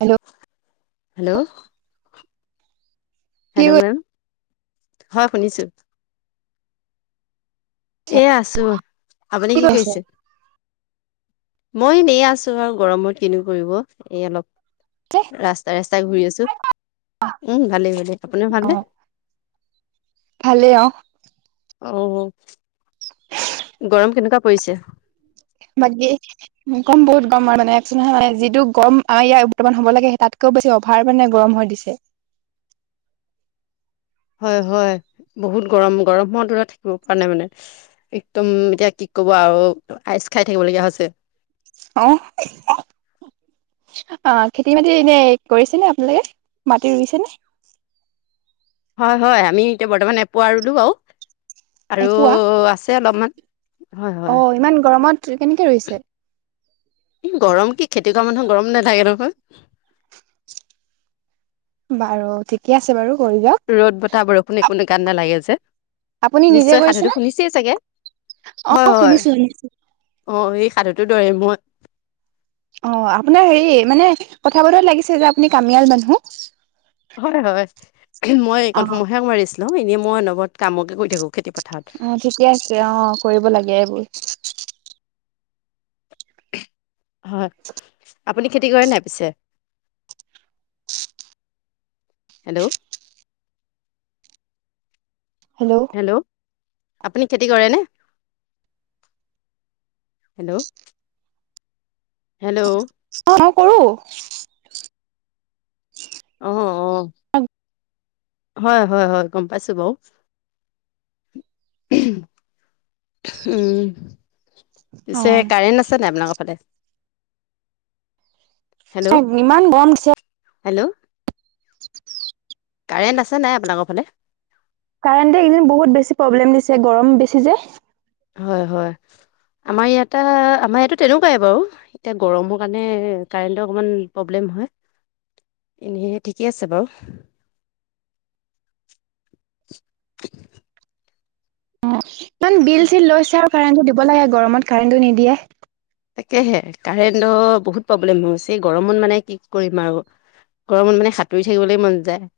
Hello hello কি hello ma'am হয় শুনিছোঁ। এ আছো, আপুনি কি কৰি আছা? কৰিছে? মই এনে আছো আৰু গৰমত কিনো কৰিব এই অলপ ৰাস্তাই ৰাস্তাই ঘূৰি আছোঁ। উম ভালেই ভালেই আপোনাৰ ভাল নে? ভালে অঁ। অ গৰম কেনেকুৱা পৰিছে। বাকি গৰম বহুত গৰম হয় মানে কৈছোঁ নহয় মানে যিটো গৰম আমাৰ‌ ইয়াত বৰ্তমান হ'ব লাগে তাত কও বেছি ভাৰ মানে গৰম হৈ দিছে। হয় হয় বহুত গৰম গৰম দৰে থাকিব পৰা নাই মানে। একদম এতিয়া কি ক'ব আৰু আইচ খাই থাকিবলগীয়া হৈছে। অ অ খেতি বাতি এনেই কৰিছে নে আপোনালোকে মাটি ৰুইছে নে? হয় হয় আমি এতিয়া বৰ্তমান এপোৱা ৰুলো বাৰু। আৰু এপোৱা? আছে অলপমান হয় হয়। অ' ইমান গৰমত কেনেকে ৰুইছে? গৰম কি খেতি কৰা মানুহৰ গৰম নাথাকে নহয়। বাৰু ঠিকে আছে বাৰু কৰি যাওঁক। ৰ'দ, বতাহ, বৰষুণ একো গাত নালাগে যে আপুনি নিজে নিশ্চয় কৰিছে সাধুটো নে? শুনিছে চাগে হয় অ' হয় হয়। শুনিছো শুনিছো। অ এই সাধুতো দৰে মই অ আপোনাৰ হেৰি মানে কথা বতৰাত লাগিছে যে আপুনি কামিয়াল মানুহ। হয় হয় মই এই কণ অ' সময় হে অকমান ৰেষ্ট লউ এনেই মই অনবৰতে কামকে কৰি থাকো খেতি পথ পথাৰত অ' ঠিকে আছে অ কৰিব লাগে এইবোৰ। হয় আপুনি খেতি কৰে নাই পিছে? হেল্ল হেল্ল' হেল্ল' আপুনি খেতি কৰেনে হেল্ল'- হেল্ল' অ অ কৰো- অ অ- [unintelligible] হয় হয় হয় গম পাইছোঁ বাৰু- উম পিছে অ' কাৰেণ্ট আছে নাই আপোনালোকৰ ফালে- হেল্ল' ইমান গৰম দিছে হেল্ল' কাৰেণ্ট আছে নাই আপোনালোকৰ ফালে? কাৰেণ্টে এইকেই দিন বহুত বেছি প্ৰব্লেম দিছে গৰম বেছি যে। হয় হয় আমাৰ ইয়াতে আমাৰ ইয়াতো তেনেকুৱাই বাৰু এতিয়া গৰমৰ কাৰণে কাৰেণ্টৰ অকমান প্ৰব্লেম হয়। এনে ঠিকে আছে বাৰু- অ ইমান বিল চিল লৈছে আৰু কাৰেণ্টটো দিব লাগে গৰমত কাৰেণ্টটো নিদিয়ে- তাকেহে কাৰেণ্টটো বহুত প্ৰব্লেম হৈছে, এই গৰমত মানে কি কৰিম আৰু। গৰমত মানে সাঁতুৰি থাকিবলৈ মন যায়।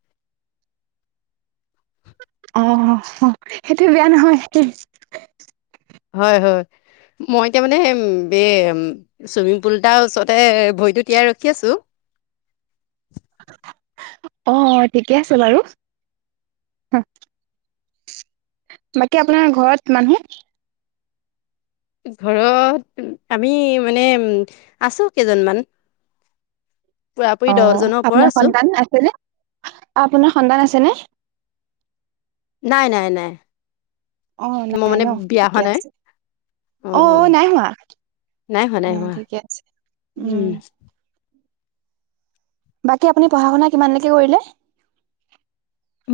অ অ সেইটো বেয়া নহয়। হয় হয়। মই এতিয়া মানে চুইমিং পুল এতাৰ ওচৰতে ভৰিটো তিয়াই ৰখি আছো। অ ঠিকে আছে বাৰু। বাকী আপোনাৰ ঘৰত মানুহ? ঘৰত আমি মানে উম আছো কেইজনমান। পুৰাপুৰি অ দহজনৰ ওপৰত আপোনাৰ আছো সন্তান আছে নে? অ আপোনাৰ সন্তান আছে নে? নাই নাই নাই, অ', মই নাই মানে ন বিয়া ঠিকে হোৱা নাই। আছে। অ', অ', উম, নাই হোৱা নাই হোৱা নাই অ', হোৱা ঠিকে আছে উম। বাকী আপুনি পঢ়া শুনা কিমানলৈকে কৰিলে?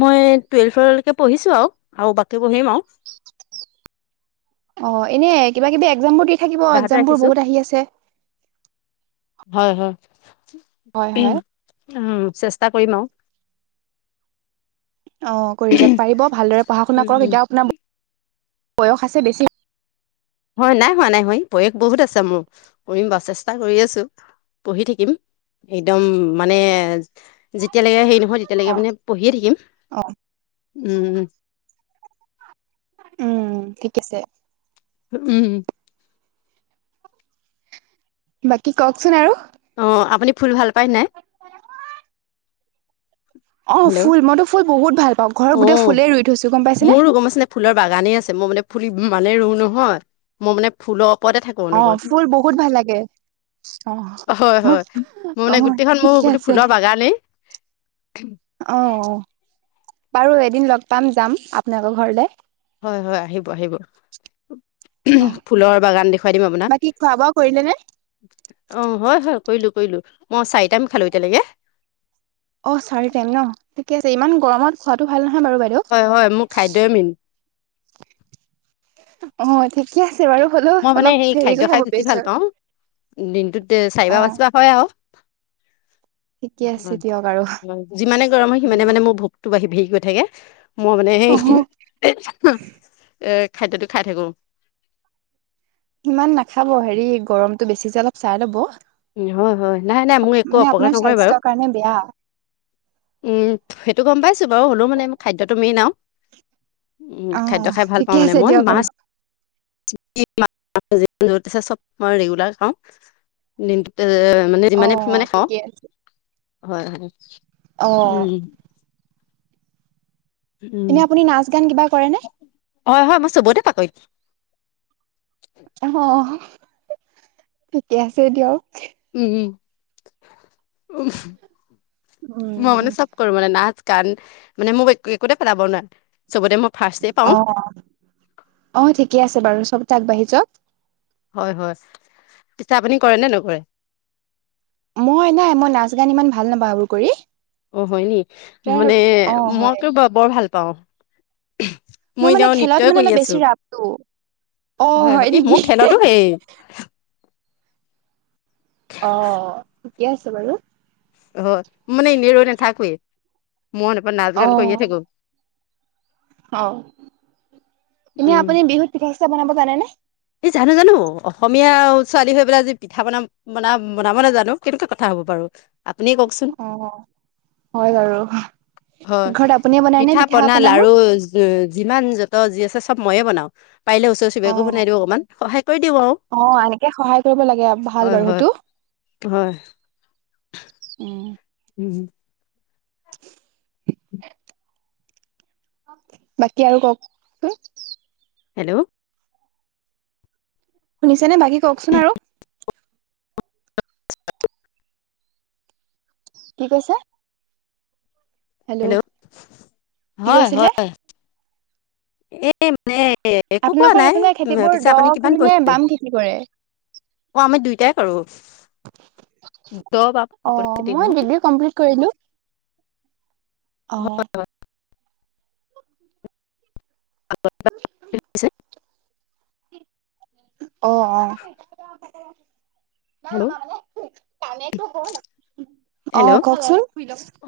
মই টুৱেলভলৈকে পঢ়িছো আৰু, আৰু বাকী পঢ়িম আৰু। [inaudible] অ এনে কিবা কিবি একজাম বোৰ দি থাকিব অব্যাহত এক্সামবোৰ ৰাখিছো, বহুত আহি আছে। হয় হয়, হয়। হয়। উম চেষ্টা কৰিম আৰু। অ কৰি যাওক পাৰিব ভালদৰে পঢ়া শুনা কৰক, উম এতিয়াও আপোনাৰ বয়স আছে বেছি হয় নাই হোৱা নাই হোৱা বয়স বহুত আছে মোৰ, কৰিম বাৰু চেষ্টা কৰি আছো। পঢ়ি থাকিম একদম মানে যেতিয়ালৈকে হেৰি নহয় অ তেতিয়ালৈকে মানে পঢ়িয়ে থাকিম অ উম। উম ঠিক আছে। উম। বাকী কওকচোন আৰু। অ আপুনি ফুল ভাল পায় নাই? অ হেল্ল' ফুল মইতো ফুল বহুত ভাল পাওঁ, ঘৰত গোটেই অঁ ফুলেই ৰুই থৈছো গম পাই মোৰো গম পাইছা নে, ফুলৰ বাগানেই আছে মই মানে ফুল ইমানেই ৰুওঁ নহয়। মই মানে ফুলৰ ওপৰতে নথাকো অ অনবৰত। ফুল বহুত ভাল লাগে অ হয় হয়, মোৰ অ মানে গোটেইখন মোৰ ঠিকে গোটেই আছে ফুল বাগানেই। [inaudible] অহ, বাৰু এদিন লগ পাম যাম আপোনালোকৰ ঘৰলে। হয় হয়, আহিব আহিব। অ ফুলৰ বাগান দেখুৱাই দিম আপোনাক। বাকী খোৱা বোৱা কৰিলে নে অ হয় হয় কৰিলো কৰিলো, মই চাৰিটাইম খালো এতিয়ালৈকে। অ চাৰি টাইম ন ঠিকে আছে ইমান গৰমত খোৱাটো ভাল নহয় বাৰু বাইদেউ। হয় হয় মোৰ খাদ্যই মেইন। অ ঠিকে আছে বাৰু, হ'লেও মই মানে সেই অলপ হেৰি খাদ্য কৰি খাই খাব বেছি ভাল পাওঁ পিছত দিনটোত চাৰি বাৰ পাঁচ বাৰ হয় আৰু। ঠিকে আছে দিয়ক আৰু যিমানে গৰম হয় সিমানে মানে মোৰ ভোক তো বাৰহি বাৰহি গৈ থাকে, মই মানে অ সেই এ খাদ্যটো খাই থাকো। ইমান নাখাব হেৰি গৰমটো বেছি যে অলপ চাই ল'ব। হয় হয়, নাই নাই মোৰ একো মানে অপকাৰ আপোনাৰ নকৰে বাৰু। স্বাস্থ্যৰ কাৰণে বেয়া। উম সেইটো গম পাইছো বাৰু হ'লেও মানে খাদ্যটো মেইন আও। উম খাদ্য অ', খাই ভাল ঠিকে পাওঁ মানে আছে মই দিয়ক আৰু। মাছ য আছে চব মই ৰেগুলাৰ খাওঁ-। দিনটোত মানে যিমানে অ', মানে খাওঁ ঠিকে আছে হয় হয়-। অ। উম উম এনে আপুনি নাচ গান কিবা কৰেনে?। হয় হয় মই চবতে পাকৈত। অ ঠিকে আছে এ দিয়ক। উম উ উ ম মানে উম, চ। কৰো মানে নাচ গান মানে মোক একো একোতে পেলাব নোৱাৰে চবতে মই ফাৰ্ষ্ট পাওঁ। অ', অ ঠিকে আছে বাৰু চবতে আগবাঢ়ি য। হয় হয় পিছে আপুনি কৰে নে নকৰে। মই নাই মই নাচ গান ইমান ভাল নাপাএবোৰ কৰি। অ হয় নি তাৰ মানে অ', মই হয় বৰ ভাল পাওঁ। মোৰ মই মানে এতি খেলত নৃত্য়ই মানে কৰি অলপ আছো বেছি ৰাপটো। অ', হয় হয় এই নেকি? মোৰ খেলতো হেই। অ ঠিকে আছে বাৰু। অ মানে ইনে ৰৈ না থাকোৱেই মনপৰা নাচ গান অ', কৰিয়ে থাকো। অ এনে উম আপুনি বিহুত পিঠা চিঠা বনাব জানেনেে?। এই জানো জানো অসমীয়া ছোৱালী হৈ পেলাই যদি পিঠা বনা। বনা বনাব নাজানো কেনেকুৱা কথা হ'ব বাৰু আপুনি কওকচোন। অ'। হয় বাৰু হয় ঘৰত আপুনিয়ে বনাই নে পিঠা- পনা, পনাবোৰ? লআৰু। যিমান য'ত যি আছে চব ময়ে বনাওঁ পাৰিলে ওচৰ চুবুৰীয়াকো অ', বনাই দিওঁ অকণমান সহায় কৰি দিওঁ আৰু। অ এনেকে সহায় কৰিব লাগে ভাল হয় বাৰু হয় সেইটো। হয় উম। উম। বাকী আৰু কওক চোন। হেল্ল'। শুনিছেনে বাকী কওকচোন আৰু। কি কৈছে?। হেল্ল', কি হয় কৈছিলে হয়। এই মানে একো কোৱা আপোনালোকৰ নাই সেইফালে খেতিবোৰ পিছে দ আপুনি কিমান খেতি নে পঢ়িছে। বাম খেতি কৰে অ আমি দুইটাই কৰো সকলো খতি। ্ কৰিলো অ। উ। হৈছে অ অ। ন হেল্ল' আমাৰ মানে কানতো হল। হেল্লো'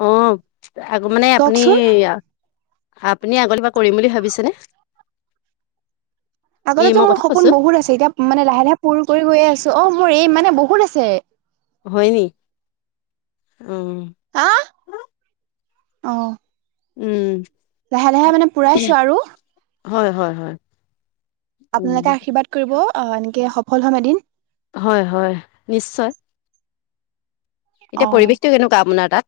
অহ আগত মানে আপুনি। কওকচোন আপুনি আগতে কিবা কৰিম বুলি ভাবিছেনে। এই আগতেতো মই মোৰ কথা সপোন কৈছো বহুত আছে এতিয়া মানে লাহে লাহে পূুৰণ কৰি গৈ আছো অ মোৰ এম মানে বহুত আছে। হয় নি উম। আ অহ। উম। লাহে লাহে মানে পূৰাইছো আৰু। হয় হয় হয়। উম আপোনালোকে আশীৰ্বাদ কৰিব অহ এনেকে সফল হ'ম এদিন। হয় হয় নিশ্চয়। অ এতিয়া পৰিৱেশটো কেনেকুৱা আপোনাৰ তাত।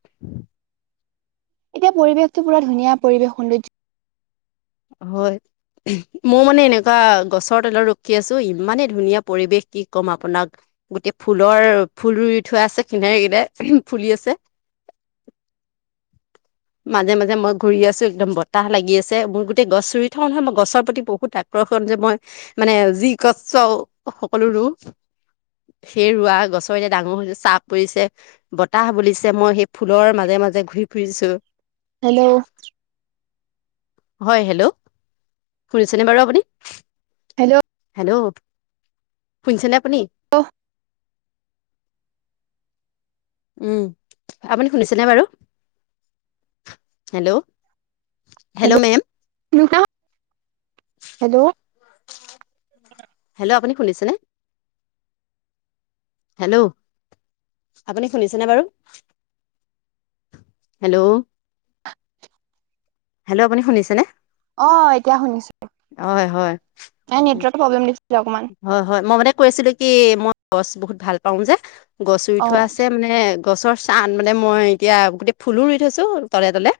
এতিয়া পৰিৱেশতো পুৰা ধুনীয়া পৰিৱেশ সৌন্দৰ্য। হয়ঁ আহো। মোৰ মানে এনেকুৱা গছৰ তলত ৰখি আছো ইমানে ধুনীয়া পৰিৱেশ কি ক'ম আপোনাক। গোটেই ফুলৰ ফুল ৰুই থোৱা আছে কিনাৰ কিনাৰ ফুলি আছে। [inaudible] মাজে মাজে মই ঘূৰি আছো একদম বতাহ লাগি আছে মোৰ গোত- গছ ৰুই থওঁ নহয় মই গছৰ প্ৰতি বহুত আকৰ্ষণ যে মই - মানে যি গছ চও সকলো ৰু সেই ৰোৱা গছৰ এতিয়া ডাঙৰ হৈছে চাহ পৰিছে- বতাহ বুলিছে মই সেই ফুলৰ মাজে মাজে ঘূৰি ফুৰিছো। হেল্লৌ! হয়ঁ হেল্লৌ শুনিছেনে বাৰু আপুনি। হেল্লৌ! হেল্লৌ শুনিছেনে আপুনি? অহ! উমঁ আপুনি শুনিছেনে বাৰু hello! Hello ma'am. Hello! Hello আপুনি শুনিছেনে? হেল্লৌ আপুনি শুনিছেনে বাৰু? হেল্লৌ হেল্লৌ আপুনি শুনিছেনে? অঁ এতিয়া শুনিছোঁ। হয়ঁ হয়ঁ। তাইৰ নেৱাৰ্কৰ প্ৰব্লেম দিছিলে অকমান। হয়ঁ হয়ঁ মই মানে কৈ আছিলো কি মই গছ বহুত ভাল পাওঁ যে গছ ৰুই অ থোৱা আছে মানে- গছৰ চাহ মানে মই এতিয়া গোটেই ফুলো ৰুই থৈছো তলে তলে।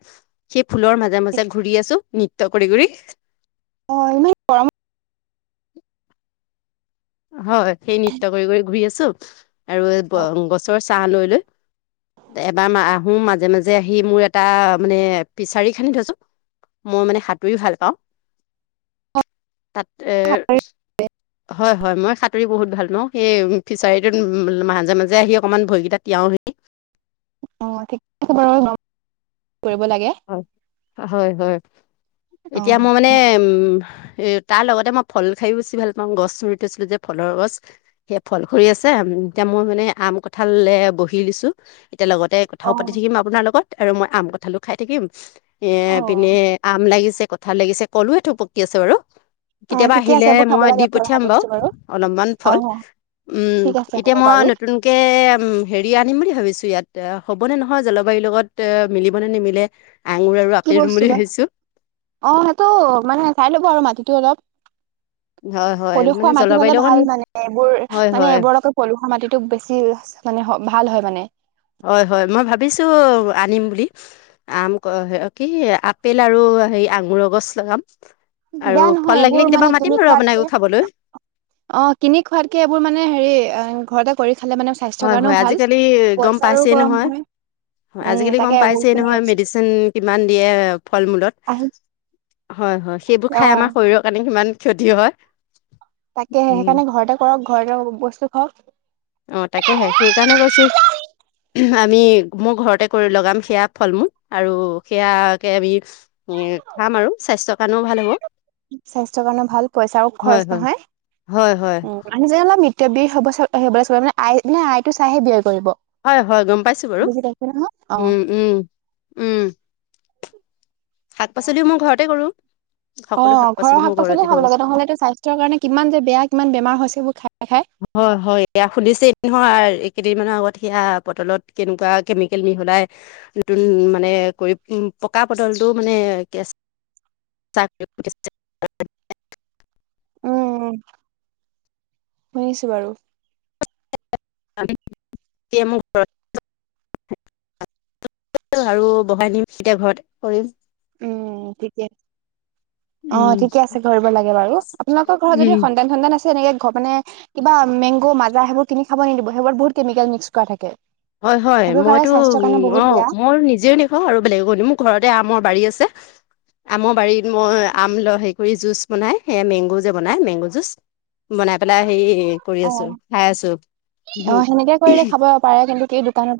সেই ফুলৰ মাজে মাজে ঘূৰি আছো নৃত্য কৰি কৰি। অহ এনেই। হয়ঁ সেই নৃত্য কৰি কৰি ঘূৰি আছো আৰু গছৰ চাহ লৈ লৈ। এবাৰ আহো মাজে মাজে আহি মোৰ এটা মানে ফিচাৰি খান্দি থৈছোঁ। মই মানে সাঁতুৰিও ভাল পাওঁ। অহ! তাতে এ হয়ঁ। হয়ঁ মই সাঁতুৰি বহুত ভাল পাওঁ ন সেই ফিচাৰীটোত মাজে মাজে আহি অকণমান ভৰিকেইটা তিয়াওহি। অঁ ঠিক আছে বাৰু কৰিব লাগে। হয়ঁ হয়ঁ হয়ঁ অ এতিয়া মই মানে উমঁ এত- তাৰ লগতে মই ফল খাইও বেছি ভাল পাওঁ গছ ৰুই থৈছিলো যে ফলৰ গছ। সেয়া ফল হৰি আছে এতিয়া মই মানে আম কঁঠালে বহি দিছো এতিয়া লগতে। কথাও অ পাতি থাকিম আপোনাৰ লগত আৰু মই আম কঠালো খাই থাকিম অ এই পিনে আম লাগিছে ক- ভাল লাগিছে কলো এঠোক পকি আছে বাৰু। অ কেতিয়াবা ঠিকে আহিলে আছে এইবোৰ খাব মই দি লাগে পঢ়া পঠিয়াম বাৰু বস্তু অলপমান অ ফল। উমঁ ঠিক আছে এতিয়া হ'ব মই বাৰু নতুন- ত হেৰি আনিম বুলি ভাবিছো ইয়াত হ'ব নে নহয় জলবায়ুৰ লগত মিলিব নে নিমিলি। নিমিলে আঙুৰ আৰু কি আপেল ৰুম বস্তু বুলি বা ভাবিছোঁ অঁ সেইটো মানে চাই ল'ব আৰু মাটিটো অলপ। হয় হয় পলুসুৱা মানে মাটি হ'লে জলবায়ুৰ লগত ভাল মানে এইবোৰ হয় মানে হয় এইবোৰ লগত পলুসৱা মাটিতটো বেছি মানে ভাল হয় মানে। হয়, হয় মই ভাবিছোঁ আনিম বুলি। আম, কি আপেল আৰু হেৰি আঙুৰৰ গছ লগাম। আৰু বেয়া নহয় ফল এইবোৰ লাগিলে মানে কেতিয়াবা কিনি মাতিম আৰু খোৱাতকে আপোনাকো খাবলৈ। অ', কিনি খোৱাতকে এইবোৰ মানে হেৰি ঘৰতে কৰি খালে মানে স্বাস্থ্যৰ হয়, কাৰণেও হয় ভাল আজিকালি গ'ম পইচাৰো পাইছেই গৰম নহয়। হয়। হয় উম আজিকালি তাকে গ'ম এইবোৰ পাইছেই শুনি নহয় আছো। মেডিচিন কিমান দিয়ে ফল মূলত। আহি হয়, হয় সেইবোৰ অ খাই আমাৰ শৰীৰৰ কাৰণে সিমান ক্ষতি হয়। তাকে উম, সেইকাৰণে ঘৰতে কৰক ঘৰতে বস্তু খাওঁক। অ', তাকেহে সেইকাৰণে কৈছোঁ আমি মোৰ ঘৰতে কৰি লগাম সেয়া ফল- মূল আৰু সেয়াকে আমি নি খাম আৰু স্বাস্থ্যৰ কাৰণেও ভাল হ'ব। স্বাস্থ্যৰ কাৰণে ভাল পইচাও হয় খৰচ হয় নহয় হয় হয় উম। মানুহজনে অলপ মৃতব্যয় হ'ব হ'বলৈ চ মানে আই মানে আইটো চাইহে ব্যয় কৰিব। হয়, হয়, গ'ম পাইছোঁ বাৰু বুজি পাইছে নহয় অ উম, উম। উম, শাক পাচলিও মই ঘৰতে কৰো। অ', ঘৰৰ শাক পাচলি ভাল লাগে নহ'লে স্বাস্থ্যৰ কাৰণে কিমান যে বেয়া কিমান বেমাৰ হৈছে এইবোৰ খাই, খাই। হয়, হয় এয়া খুুলিছে এ নহয় এই কেইদিনমানৰ আগত সেয়া পটলত কেনেকুৱা কেমিকেল মিহলাই। নতুন মানে কৰি পকা পটলটো মানে কে চাকৰি [unintelligible] উ শুনিছোঁ বাৰু। মোক ঘ [unintelligible] [unintelligible] আৰু বহাই নিম তেতিয়া ঘৰত কৰিম। উম থিকেই। অ', উম ঠিকে আছে ঘৰিব লাগে বাৰু আপোনালোকৰ ঘৰত উম যদি সন্তান, সন্তান আছে এনেকে ঘৰ মানে কিবা মেংগ' মাজা সেইবোৰ কিনি খাব নিদিব সেইবোৰ বহুত কেমিকেল মিক্স কৰা থাকে। হয়, হয় সেইবোৰ খালে মইতো স্বাস্থ্যৰ উ কাৰণে বহুত বেয়া অ', মই নিজেও অ', আৰু বেলেগে নি মোৰ ঘৰতে আমৰ বাৰী আছে। আমৰ বাৰীত মই আম ল হে কৰি জুচ বনাই সে মেংগো যে বনাই মেংগো জুচ বনাই পেলাই হে কৰি অ আছোঁ খাই অ সেনেকে কৰিলে আছোঁ। খাব পাৰে কিন্তু সেই দোকানত